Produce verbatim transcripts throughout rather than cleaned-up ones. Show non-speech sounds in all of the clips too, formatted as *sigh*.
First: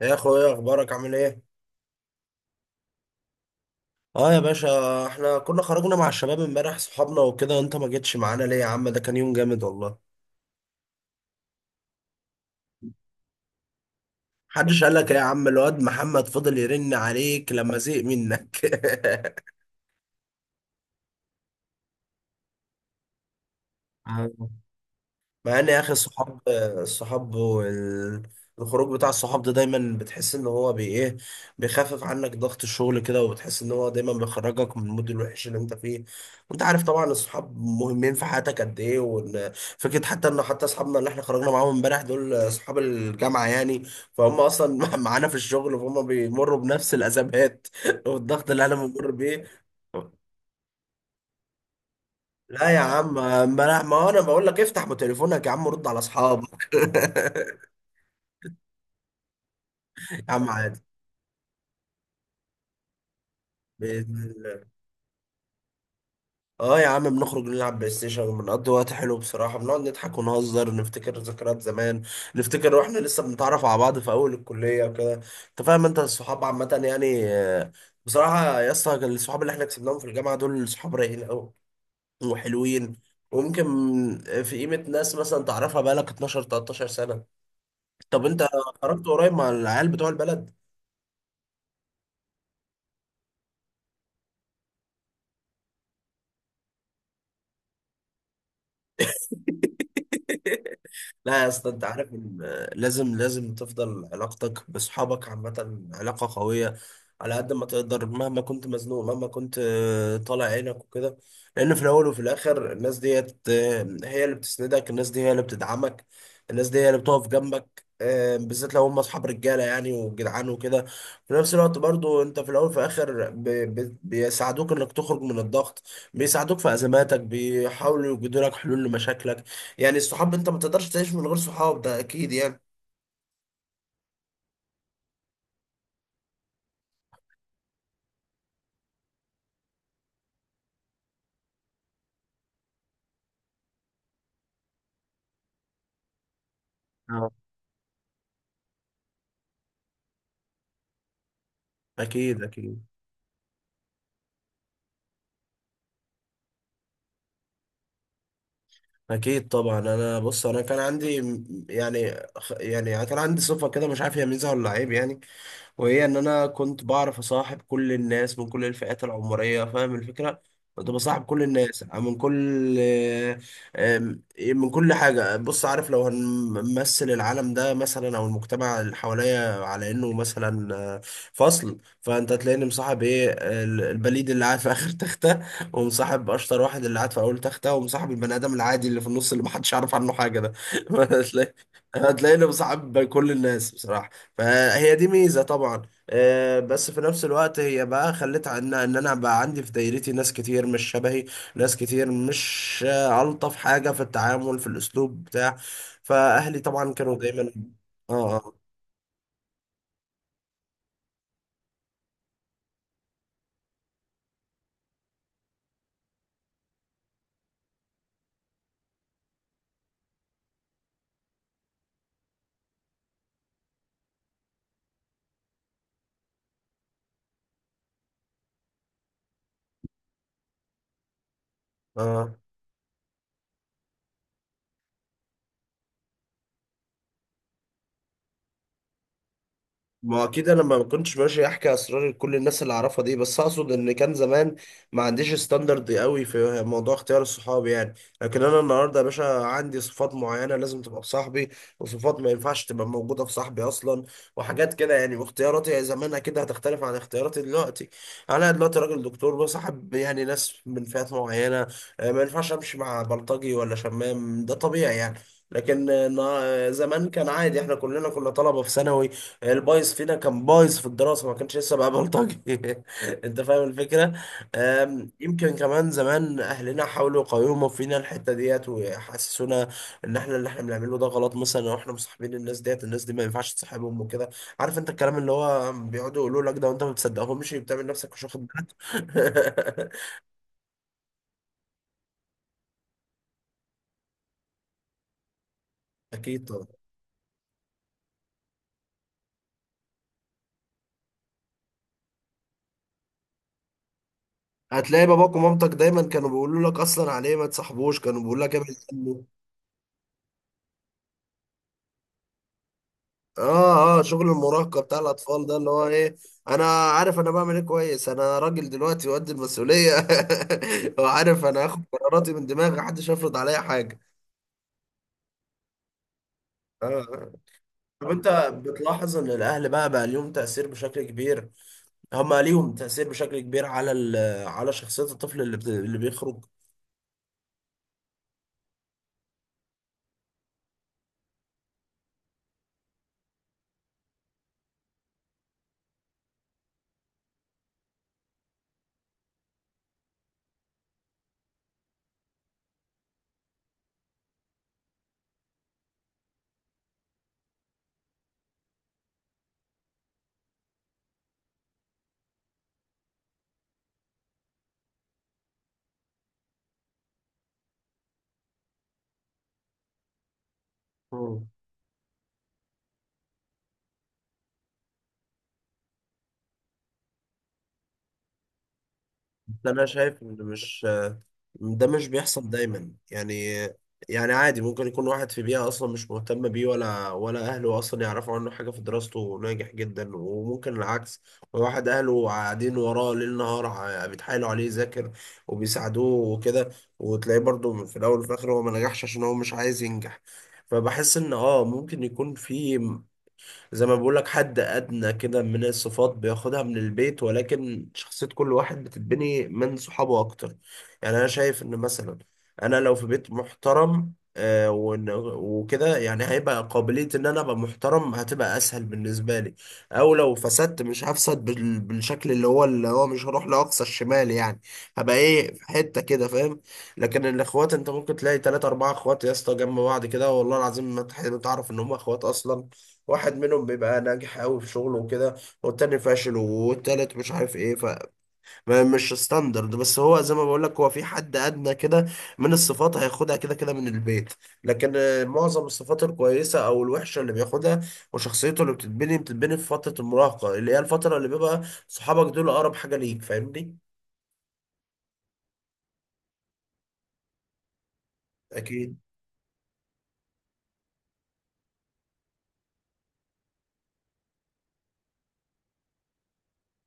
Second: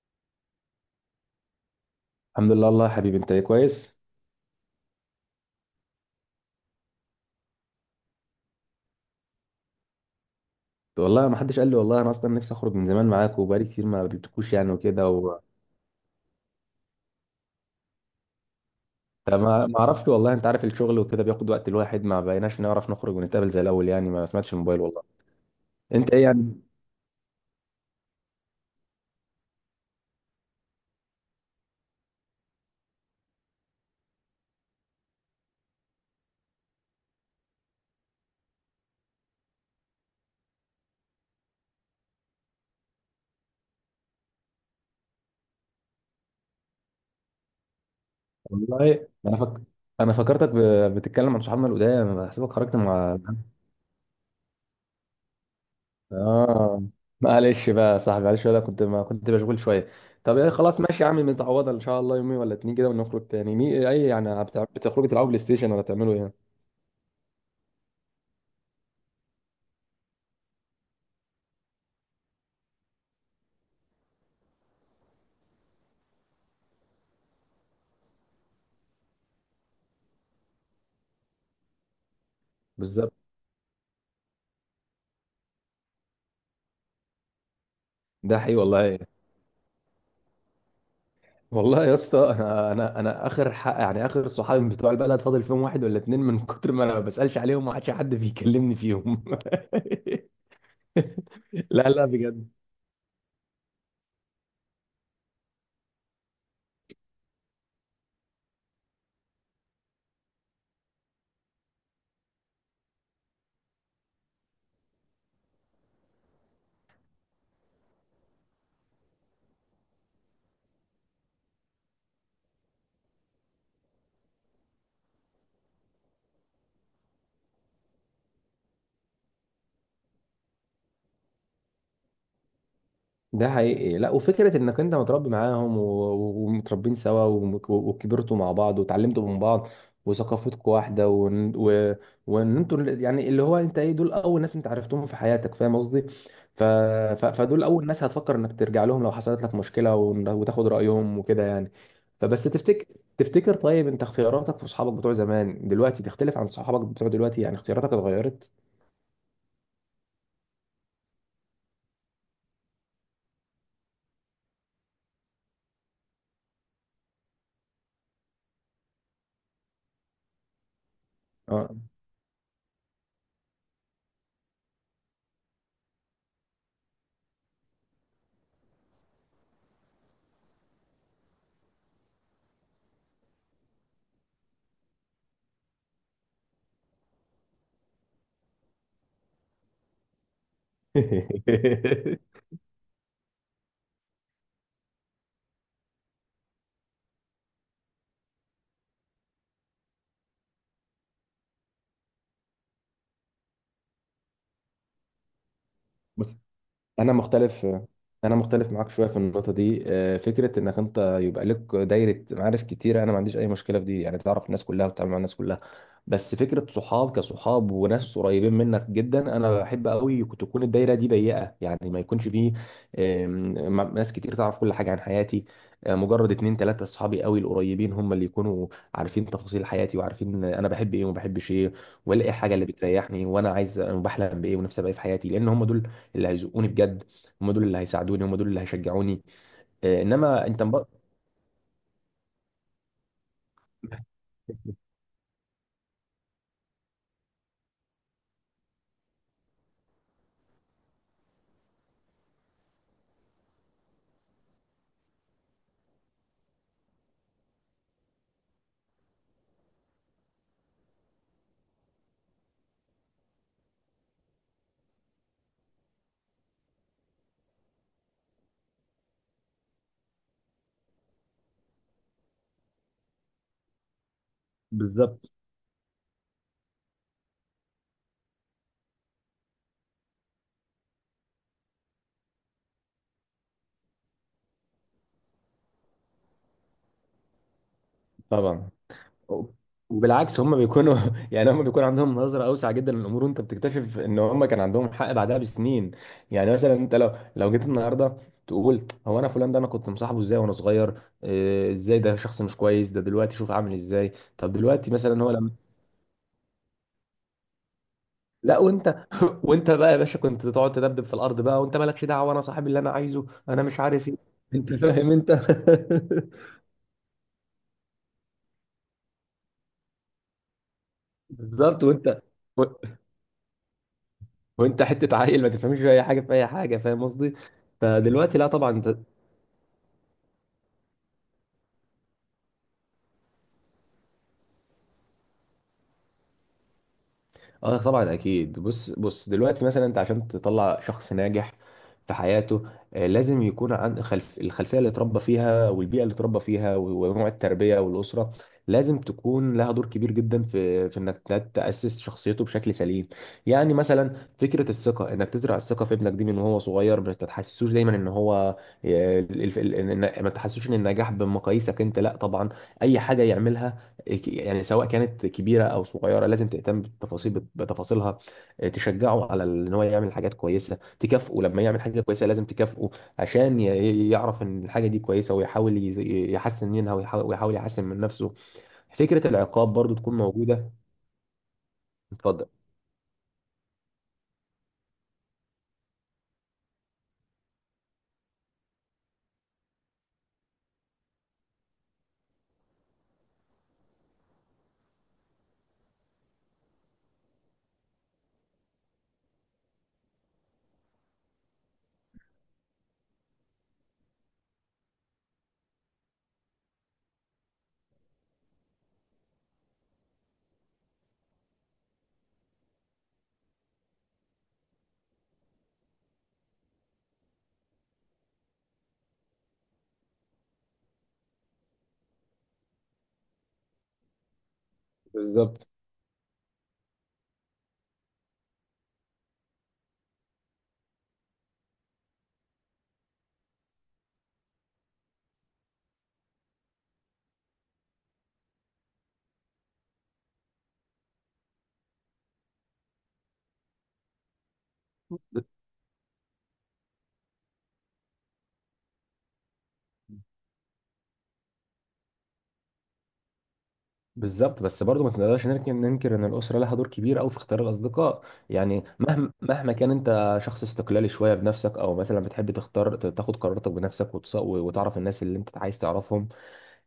يا اخويا اخبارك عامل ايه؟ الحمد لله والله يا حبيبي، انت ايه، كويس؟ اه يا باشا، احنا كنا خرجنا مع الشباب امبارح صحابنا وكده، انت ما جيتش معانا ليه يا عم؟ ده كان يوم جامد والله. والله ما حدش قال لي، والله انا اصلا نفسي اخرج من زمان معاك، وبقالي كتير ما قابلتكوش يعني محدش قال وكده لك إيه يا و... عم؟ الواد محمد فضل يرن عليك لما زهق منك. طب ما ما اعرفش والله، انت عارف الشغل وكده بياخد وقت، الواحد ما بقيناش نعرف نخرج ونتقابل زي الاول *laughs* يعني، ما آه. سمعتش الموبايل والله. مع ان يا اخي انت ايه الصحاب يعني؟ الصحاب وال- الخروج بتاع الصحاب ده دايما بتحس ان هو بي ايه، بيخفف عنك ضغط الشغل كده، وبتحس ان هو دايما بيخرجك من المود الوحش اللي انت فيه. وانت عارف طبعا الصحاب مهمين في حياتك قد ايه، وان فكره حتى ان حتى اصحابنا اللي احنا خرجنا معاهم امبارح دول اصحاب الجامعه يعني، فهم اصلا *laughs* معانا في الشغل، فهم بيمروا بنفس الازمات *laughs* والضغط اللي انا والله بمر انا بيه. فك... انا فكرتك ب... بتتكلم عن صحابنا القدام، بحسبك لا خرجت يا عم، مع... امبارح ما انا بقول لك افتح تليفونك يا عم، رد على اصحابك اه. *laughs* معلش بقى يا صاحبي، معلش، ولا كنت، ما كنت مشغول شويه. يا طب ايه، عم عادي، خلاص ماشي يا عم، متعوضه ان شاء الله، يومين ولا اتنين كده ونخرج تاني مي... اي بإذن يعني الله. بتاع- بتخرجوا تلعبوا بلاي ستيشن ولا تعملوا ايه؟ اه يا عم، بنخرج نلعب بلاي ستيشن وبنقضي وقت حلو بصراحة، بنقعد نضحك ونهزر، نفتكر ذكريات زمان، نفتكر واحنا لسه بنتعرف على بعض في أول الكلية وكده. انت فاهم؟ انت الصحاب عامة يعني آه، بصراحة يا اسطى، الصحاب اللي احنا كسبناهم في الجامعة دول صحاب رايقين أوي وحلوين. بالظبط. وممكن في قيمة ناس مثلا تعرفها بقالك اتناشر تلتاشر سنة. طب ده انت حقيقي والله. خرجت قريب مع العيال بتوع البلد؟ والله يا اسطى، انا انا انا اخر حق يعني، اخر صحابي بتوع البلد فاضل فيهم واحد ولا اتنين، من كتر ما انا ما بسالش عليهم ما عادش حد بيكلمني فيهم. لا يا *laughs* اسطى، انت لا، لا، عارف ان بجد. لازم لازم تفضل علاقتك باصحابك عامة علاقة قوية على قد ما تقدر، مهما كنت مزنوق، مهما كنت آه، طالع عينك وكده. لان في الاول وفي الاخر الناس ديت آه، هي اللي بتسندك، الناس دي هي اللي بتدعمك، الناس دي هي اللي بتقف جنبك آه، بالذات لو هم اصحاب رجاله يعني وجدعان وكده. في نفس الوقت برضو، انت في الاول وفي الاخر ب- ب- بيساعدوك انك تخرج من الضغط، بيساعدوك في ازماتك، بيحاولوا يوجدوا لك حلول لمشاكلك. يعني الصحاب انت ما تقدرش تعيش من غير صحاب، ده اكيد يعني. ده حقيقي. لا، وفكره انك انت متربي معاهم و- و- ومتربين سوا وم- وكبرتوا مع بعض وتعلمتوا من بعض وثقافتكم واحده وان و- وان انتوا ال- يعني اللي هو انت ايه دول اول ناس انت عرفتهم في حياتك، فاهم قصدي؟ ف... ف... اه. فدول اول ناس هتفكر انك ترجع لهم لو حصلت لك مشكله، ون- وتاخد رايهم وكده يعني. اكيد فبس اكيد تفتكر تفتكر، طيب انت اختياراتك في اصحابك بتوع زمان دلوقتي تختلف عن صحابك بتوع دلوقتي يعني؟ اختياراتك اتغيرت؟ اكيد طبعا. انا بص، انا كان عندي م- يعني خ- يعني كان عندي صفه كده، مش عارف هي ميزه ولا عيب يعني. وهي ان انا كنت بعرف اصاحب كل الناس من كل الفئات العمريه، فاهم الفكره؟ كنت بصاحب كل اه. الناس من كل آم، من كل حاجه. بص، عارف لو هنمثل العالم ده مثلا او المجتمع اللي حواليا على انه مثلا آه، فصل، فانت هتلاقيني مصاحب ايه ال- البليد اللي قاعد في اخر تخته، ومصاحب اشطر واحد اللي قاعد في اول تخته، ومصاحب البني ادم العادي اللي في النص اللي محدش يعرف عنه حاجه ده *laughs* هتلاقي *laughs* هتلاقيني مصاحب كل الناس بصراحه. فهي دي ميزة طبعا. آه، بس في نفس الوقت هي بقى خلت عنها ان انا بقى عندي في دايرتي ناس كتير مش شبهي، ناس كتير مش آه، الطف حاجة في التعامل في الاسلوب بتاع. بص، فاهلي طبعا انا كانوا دايما. مختلف. انا اه، مختلف معاك شويه في النقطه دي. آه، فكره انك انت يبقى لك دايره معارف كتيره انا ما عنديش اي مشكله في دي، يعني تعرف الناس كلها وتتعامل مع الناس كلها. بس فكره صحاب كصحاب وناس قريبين منك جدا انا بحب قوي تكون الدايره دي ضيقه، يعني ما يكونش فيه آم، م- ناس كتير تعرف كل حاجه عن حياتي. آه، مجرد اتنين تلاته صحابي قوي القريبين هم اللي يكونوا عارفين تفاصيل حياتي وعارفين انا بحب ايه وما بحبش ايه. اه، والاقي آه. حاجه اللي بتريحني، وانا عايز وبحلم بايه ونفسي ابقى ايه في حياتي، لان هم دول اللي هيزقوني بجد. هم دول اللي هيساعدوني، هم دول اللي هيشجعوني. آه، ما انما اكيد انا انت ما مب... كنتش ماشي احكي اسرار لكل الناس اللي اعرفها دي، بس اقصد ان كان زمان ما عنديش ستاندرد قوي في موضوع اختيار الصحاب يعني. لكن انا النهارده يا باشا عندي صفات معينه لازم تبقى في صاحبي، وصفات ما ينفعش تبقى موجوده في صاحبي اصلا، وحاجات كده يعني. واختياراتي زمان اكيد هتختلف عن اختياراتي دلوقتي. انا دلوقتي راجل دكتور، بصاحب يعني ناس من فئات معينه، آه، ما ينفعش امشي مع بلطجي ولا شمام، ده طبيعي يعني. لكن آه، نا- زمان كان عادي، احنا كلنا كنا طلبه في ثانوي، البايظ فينا كان بايظ في الدراسة، ما كانش لسه بقى بلطجي *laughs* انت فاهم الفكرة؟ أم، بالظبط. *laughs* يمكن كمان زمان اهلنا حاولوا يقاوموا فينا الحتة ديت ويحسسونا ان احنا اللي احنا بنعمله ده غلط، مثلا لو احنا مصاحبين الناس ديت، الناس دي ما ينفعش تصاحبهم وكده. عارف انت الكلام اللي هو بيقعدوا يقولوا لك ده وانت ما بتصدقهمش، بتعمل نفسك مش واخد طبعا. بالك وبالعكس هم بيكونوا *laughs* يعني هم بيكون عندهم نظرة أوسع جدا للأمور، وأنت بتكتشف إن هم كان عندهم حق بعدها بسنين. *laughs* اكيد يعني مثلا طبعا. أنت لو لو جيت النهاردة تقول هو أنا فلان ده أنا كنت مصاحبه إزاي وأنا صغير؟ إيه، إزاي ده شخص مش كويس، ده دلوقتي شوف عامل إزاي. طب دلوقتي هتلاقي مثلا هو باباك لما... ومامتك دايما كانوا بيقولوا لك اصلا عليه ما تصاحبوش، كانوا بيقولوا لك لا، ابعد وانت عنه. *laughs* وانت بقى يا باشا كنت تقعد تدبدب في الارض بقى، وانت مالكش دعوه، انا صاحب اللي انا عايزه انا مش اه اه، عارف ايه. شغل انت المراهقه بتاع فاهم انت؟ الاطفال ده اللي هو *laughs* ايه. انا عارف انا بعمل ايه كويس، انا راجل دلوقتي وقد المسؤوليه *laughs* وعارف انا هاخد بالظبط. وانت قراراتي من و- دماغي، محدش هيفرض عليا حاجه. وانت حته عيل ما تفهمش في اي حاجه، في اي حاجه، اه. فاهم آه. قصدي؟ طب انت فدلوقتي لا طبعا انت. بتلاحظ ان الاهل بقى بقى ليهم تاثير بشكل كبير، هم ليهم تاثير بشكل كبير على ال- على شخصيه الطفل اللي بت- اللي بيخرج. اه طبعا اكيد. بص، بص، دلوقتي مثلا انت عشان تطلع شخص ناجح في حياته، آه، لازم يكون عن خلف الخلفيه اللي اتربى فيها والبيئه اللي اتربى فيها و- ونوع التربيه والاسره لازم تكون لها دور كبير جدا في في انك ت- تاسس شخصيته بشكل سليم. يعني مثلا فكره الثقه، انك تزرع الثقه في ابنك دي من وهو صغير، ما تحسسوش دايما ان هو آه، الف- ال- إن- ما تحسسوش ان النجاح بمقاييسك انت، لا طبعا. اي حاجه يعملها، يعني سواء كانت كبيره او صغيره، لازم تهتم بالتفاصيل بتفاصيلها. آه، تشجعه على ان هو يعمل حاجات كويسه، تكافئه مم. لما يعمل حاجه كويسه، لازم تكافئه عشان ي- يعرف ان الحاجه دي كويسه، ويحاول يز- يحسن منها ويحاول ويحاول يحسن من نفسه. فكره ده العقاب انا برضو تكون شايف ان موجوده. مش، ده مش اتفضل. بيحصل دايما يعني. يعني عادي، ممكن يكون واحد في بيئة أصلا مش مهتم بيه، ولا ولا أهله أصلا يعرفوا عنه حاجة في دراسته وناجح جدا، وممكن العكس. واحد أهله قاعدين وراه ليل نهار ع- بيتحايلوا عليه يذاكر وبيساعدوه وكده، وتلاقيه برضه في الأول وفي الآخر هو ما نجحش عشان هو مش عايز ينجح. فبحس إن آه ممكن يكون في، زي ما بقولك، حد أدنى كده من الصفات بياخدها من البيت، ولكن شخصية كل واحد بتتبني من صحابه أكتر. يعني أنا شايف إن مثلا أنا لو في بيت محترم آه، وإن- وكده، يعني هيبقى قابلية إن أنا أبقى محترم هتبقى أسهل بالنسبة لي، أو لو فسدت مش هفسد بال- بالشكل اللي هو اللي هو مش هروح لأقصى الشمال يعني، هبقى إيه في بالظبط، حتة كده، فاهم؟ لكن الإخوات أنت ممكن تلاقي تلاتة أربعة إخوات يا اسطى جنب بعض كده، والله العظيم ما تح- ما تعرف إن هم إخوات أصلا. واحد منهم بيبقى ناجح قوي في شغله وكده، والتاني فاشل، والتالت مش عارف ايه. فمش ستاندرد، بس هو زي ما بقول لك، هو في حد ادنى كده من الصفات هياخدها كده كده من البيت. لكن آه، معظم الصفات الكويسه او الوحشه اللي بياخدها وشخصيته اللي بتتبني بتتبني في فتره المراهقه، اللي هي الفتره اللي بيبقى صحابك دول اقرب حاجه ليك، فاهمني؟ بالظبط، بس برضو ما تقدرش ننكر ننكر ان الاسره لها دور كبير قوي في اختيار الاصدقاء. يعني اكيد. مهما مهما كان انت شخص استقلالي شويه بنفسك، او مثلا بتحب تختار ت- تاخد قراراتك بنفسك وتص- وتعرف الناس اللي انت عايز تعرفهم.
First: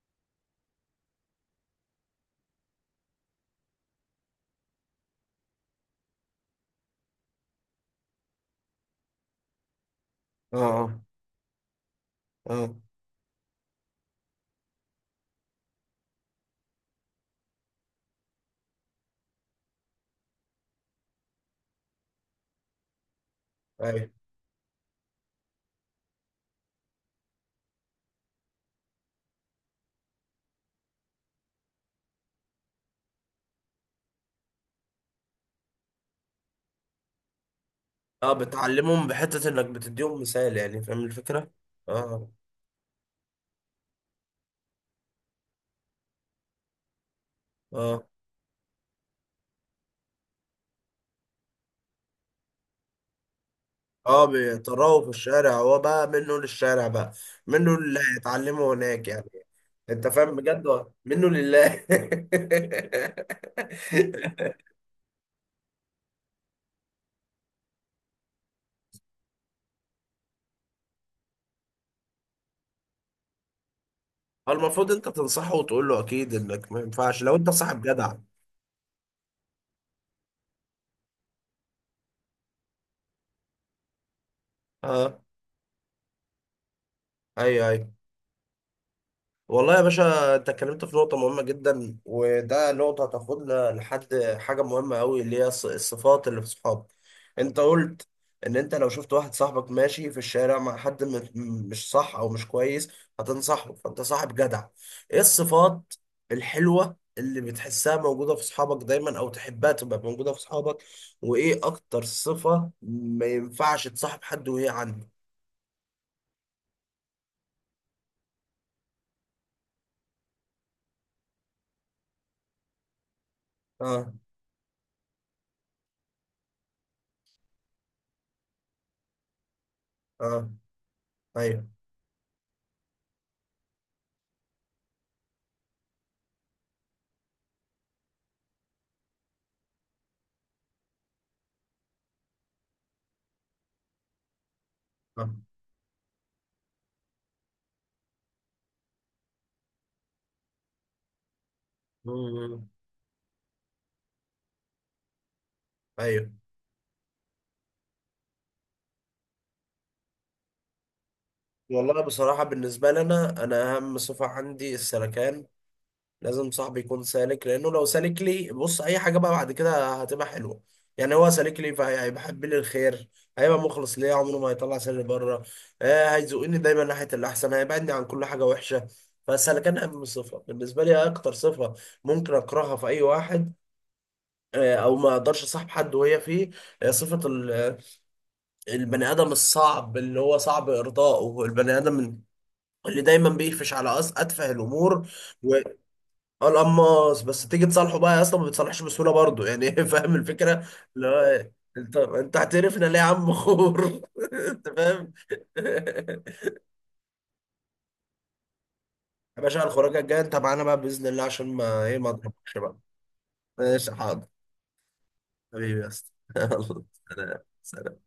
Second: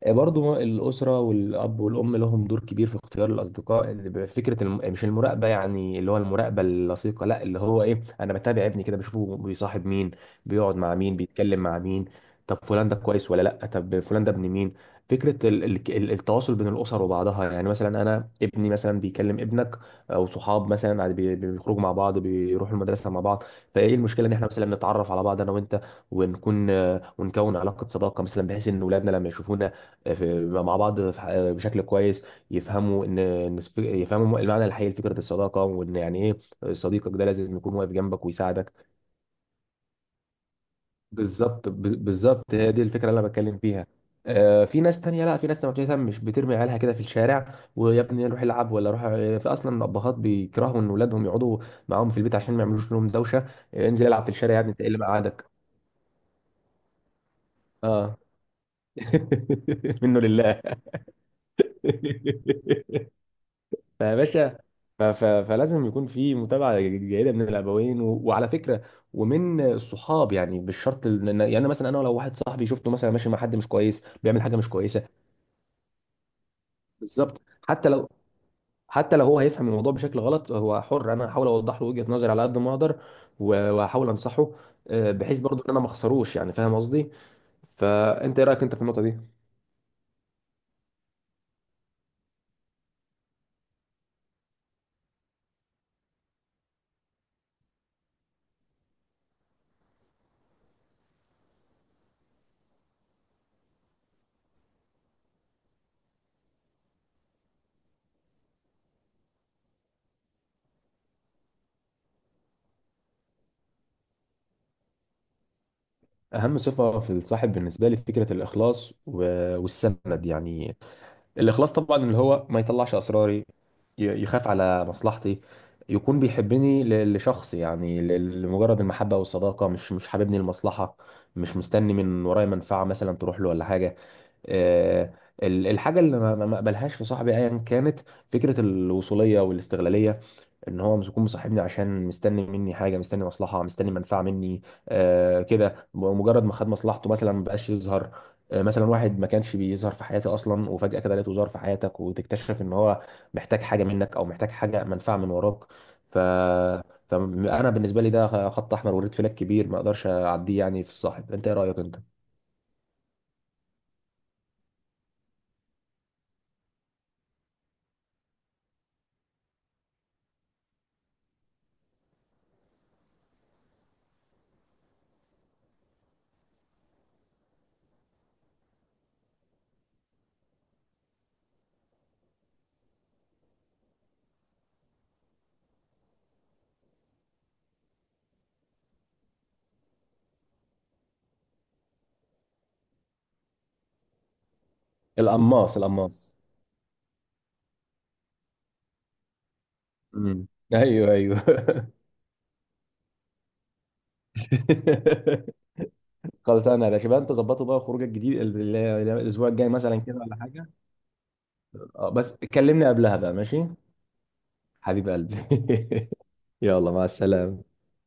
آه، برضو الأسرة والأب والأم لهم دور كبير في اختيار الأصدقاء، اللي بيبقى فكرة الم... مش المراقبة يعني، اللي هو المراقبة اللصيقة، لا، اللي هو إيه أنا بتابع ابني كده، بشوفه بيصاحب مين، بيقعد مع اه. مين، بيتكلم مع مين. طب اه. فلان ده كويس ولا لا؟ طب فلان ده ابن مين؟ فكرة ال... ال... ال- التواصل بين الأسر وبعضها، يعني مثلا أنا ابني مثلا بيكلم ابنك، أو صحاب مثلا عاد بي... بيخرجوا مع بعض، بيروحوا المدرسة مع بعض. اه. فإيه ايوه. المشكلة إن إحنا مثلا نتعرف على بعض أنا وأنت، ونكون ونكون علاقة صداقة مثلا، بحيث إن ولادنا لما يشوفونا في- مع بعض في ح- بشكل كويس، يفهموا ان إن السف- يفهموا المعنى الحقيقي لفكره الصداقه، وان يعني ايه صديقك ده لازم يكون واقف جنبك اه. ويساعدك. بتعلمهم بحته انك بتديهم مثال يعني، فاهم الفكره؟ بالظبط بز- اه. بالظبط هي دي الفكره اللي انا بتكلم فيها. آه، في ناس تانية، لا في ناس ما بتهتمش، بترمي عيالها كده في الشارع، ويا اه. ابني روح العب ولا روح. آه، في اصلا الابهات بيكرهوا ان اولادهم يقعدوا معاهم في البيت عشان ما يعملوش لهم دوشه. آه، انزل العب اه. في الشارع يا ابني، انت ايه اللي بيطلعوا في مقعدك؟ الشارع، هو بقى منه للشارع بقى، منه اللي اه. هيتعلمه هناك *laughs* يعني. انت منه فاهم لله. بجد ولا؟ منه لله. *laughs* فيا باشا، ف- ف- فلازم يكون في متابعه جيده من الابوين، و- وعلى فكره ومن الصحاب يعني، مش شرط ال- إن- يعني مثلا انا لو واحد صاحبي شفته مثلا ماشي مع حد مش كويس، بيعمل *laughs* حاجه مش المفروض كويسه. انت تنصحه وتقول له اكيد، انك ما ينفعش لو بالظبط. انت صاحب حتى لو جدع. حتى لو هو هيفهم الموضوع بشكل غلط هو حر، انا هحاول اوضح له وجهه نظري على قد ما اقدر، و- وهحاول انصحه. آه، اه. بحيث برضو ان انا ما اخسروش يعني، فاهم قصدي؟ ايوه ايوه. فانت ايه رايك انت في النقطه دي؟ والله يا باشا، انت اتكلمت في نقطة مهمة جدا، وده نقطة هتاخدنا لحد حاجة مهمة أوي، اللي هي الص- الصفات اللي في الصحاب. انت قلت ان انت لو شفت واحد صاحبك ماشي في الشارع مع حد م- م- مش صح او مش كويس هتنصحه، فانت صاحب جدع. ايه الصفات الحلوة اللي بتحسها موجودة في صحابك دايما او تحبها تبقى موجودة في صحابك؟ وايه اكتر صفة ما ينفعش تصاحب حد وهي عنده؟ اهم صفه في الصاحب بالنسبه لي فكره الاخلاص و- والسند يعني. الاخلاص طبعا، اللي هو ما يطلعش اسراري، اه. ي- يخاف على مصلحتي، يكون بيحبني ل- لشخص يعني، ل- لمجرد المحبة والصداقة، مش مش حاببني اه. المصلحة، مش ايوه. مستني من ورايا منفعة مثلا تروح له ولا حاجة. آه، ال- الحاجة اللي ما ما- ما اقبلهاش في صاحبي ايا كانت، فكرة الوصولية والاستغلالية، ان هو مش يكون مصاحبني عشان مستني مني حاجه، مستني مصلحه، مستني منفعه مني. اه. آه كده مجرد ما خد مصلحته مثلا ما بقاش يظهر. آه مثلا واحد ما كانش بيظهر في حياتي اصلا، وفجاه كده لقيته ظهر في حياتك، وتكتشف مم. ان هو محتاج حاجه منك او محتاج حاجه، منفعه من وراك. ف ايوه. فانا بالنسبه لي ده خط احمر وريد فلاج كبير، ما اقدرش اعديه يعني في الصاحب. انت ايه رايك انت؟ والله بصراحة بالنسبة لنا، أنا أهم صفة عندي السلكان، لازم صاحبي يكون سالك. لأنه لو سالك لي بص، أي حاجة بقى بعد كده هتبقى حلوة. يعني هو سالك لي، فهيحب لي الخير، هيبقى مخلص ليا، عمره ما هيطلع سالي بره. آه، هيزقني دايما ناحية الأحسن، هيبعدني عن كل حاجة وحشة. فالسلكان أهم صفة بالنسبة لي. أكتر صفة ممكن أكرهها في أي واحد، آه، او ما اقدرش اصاحب حد وهي فيه، آه، صفة ال- البني ادم الصعب اللي هو صعب ارضائه، البني ادم اللي دايما بيقفش على أس أتفه الأمور، القماص، القماص. والقماص. بس تيجي تصالحه بقى، أصلا ما بتصالحش بسهولة برضه يعني *laughs* فاهم امم، الفكرة؟ ايوه، ايوه. لا، انت انت هتقرفنا ليه يا عم خور؟ *laughs* انت فاهم؟ *laughs* *laughs* خلاص انا يا باشا بقى، انت ظبطه بقى خروجك الجديد ال- ال- يا الاسبوع باشا، الجاي مثلا الخراجه كده الجايه انت ولا معانا حاجه؟ بقى باذن الله، عشان ما ايه، ما آه، بس اضربكش بقى. كلمني قبلها بقى، ماشي. ماشي، حاضر. حبيب قلبي. حبيبي يا *laughs* اسطى *laughs* يلا سلام. يلا، مع السلامه. سلام.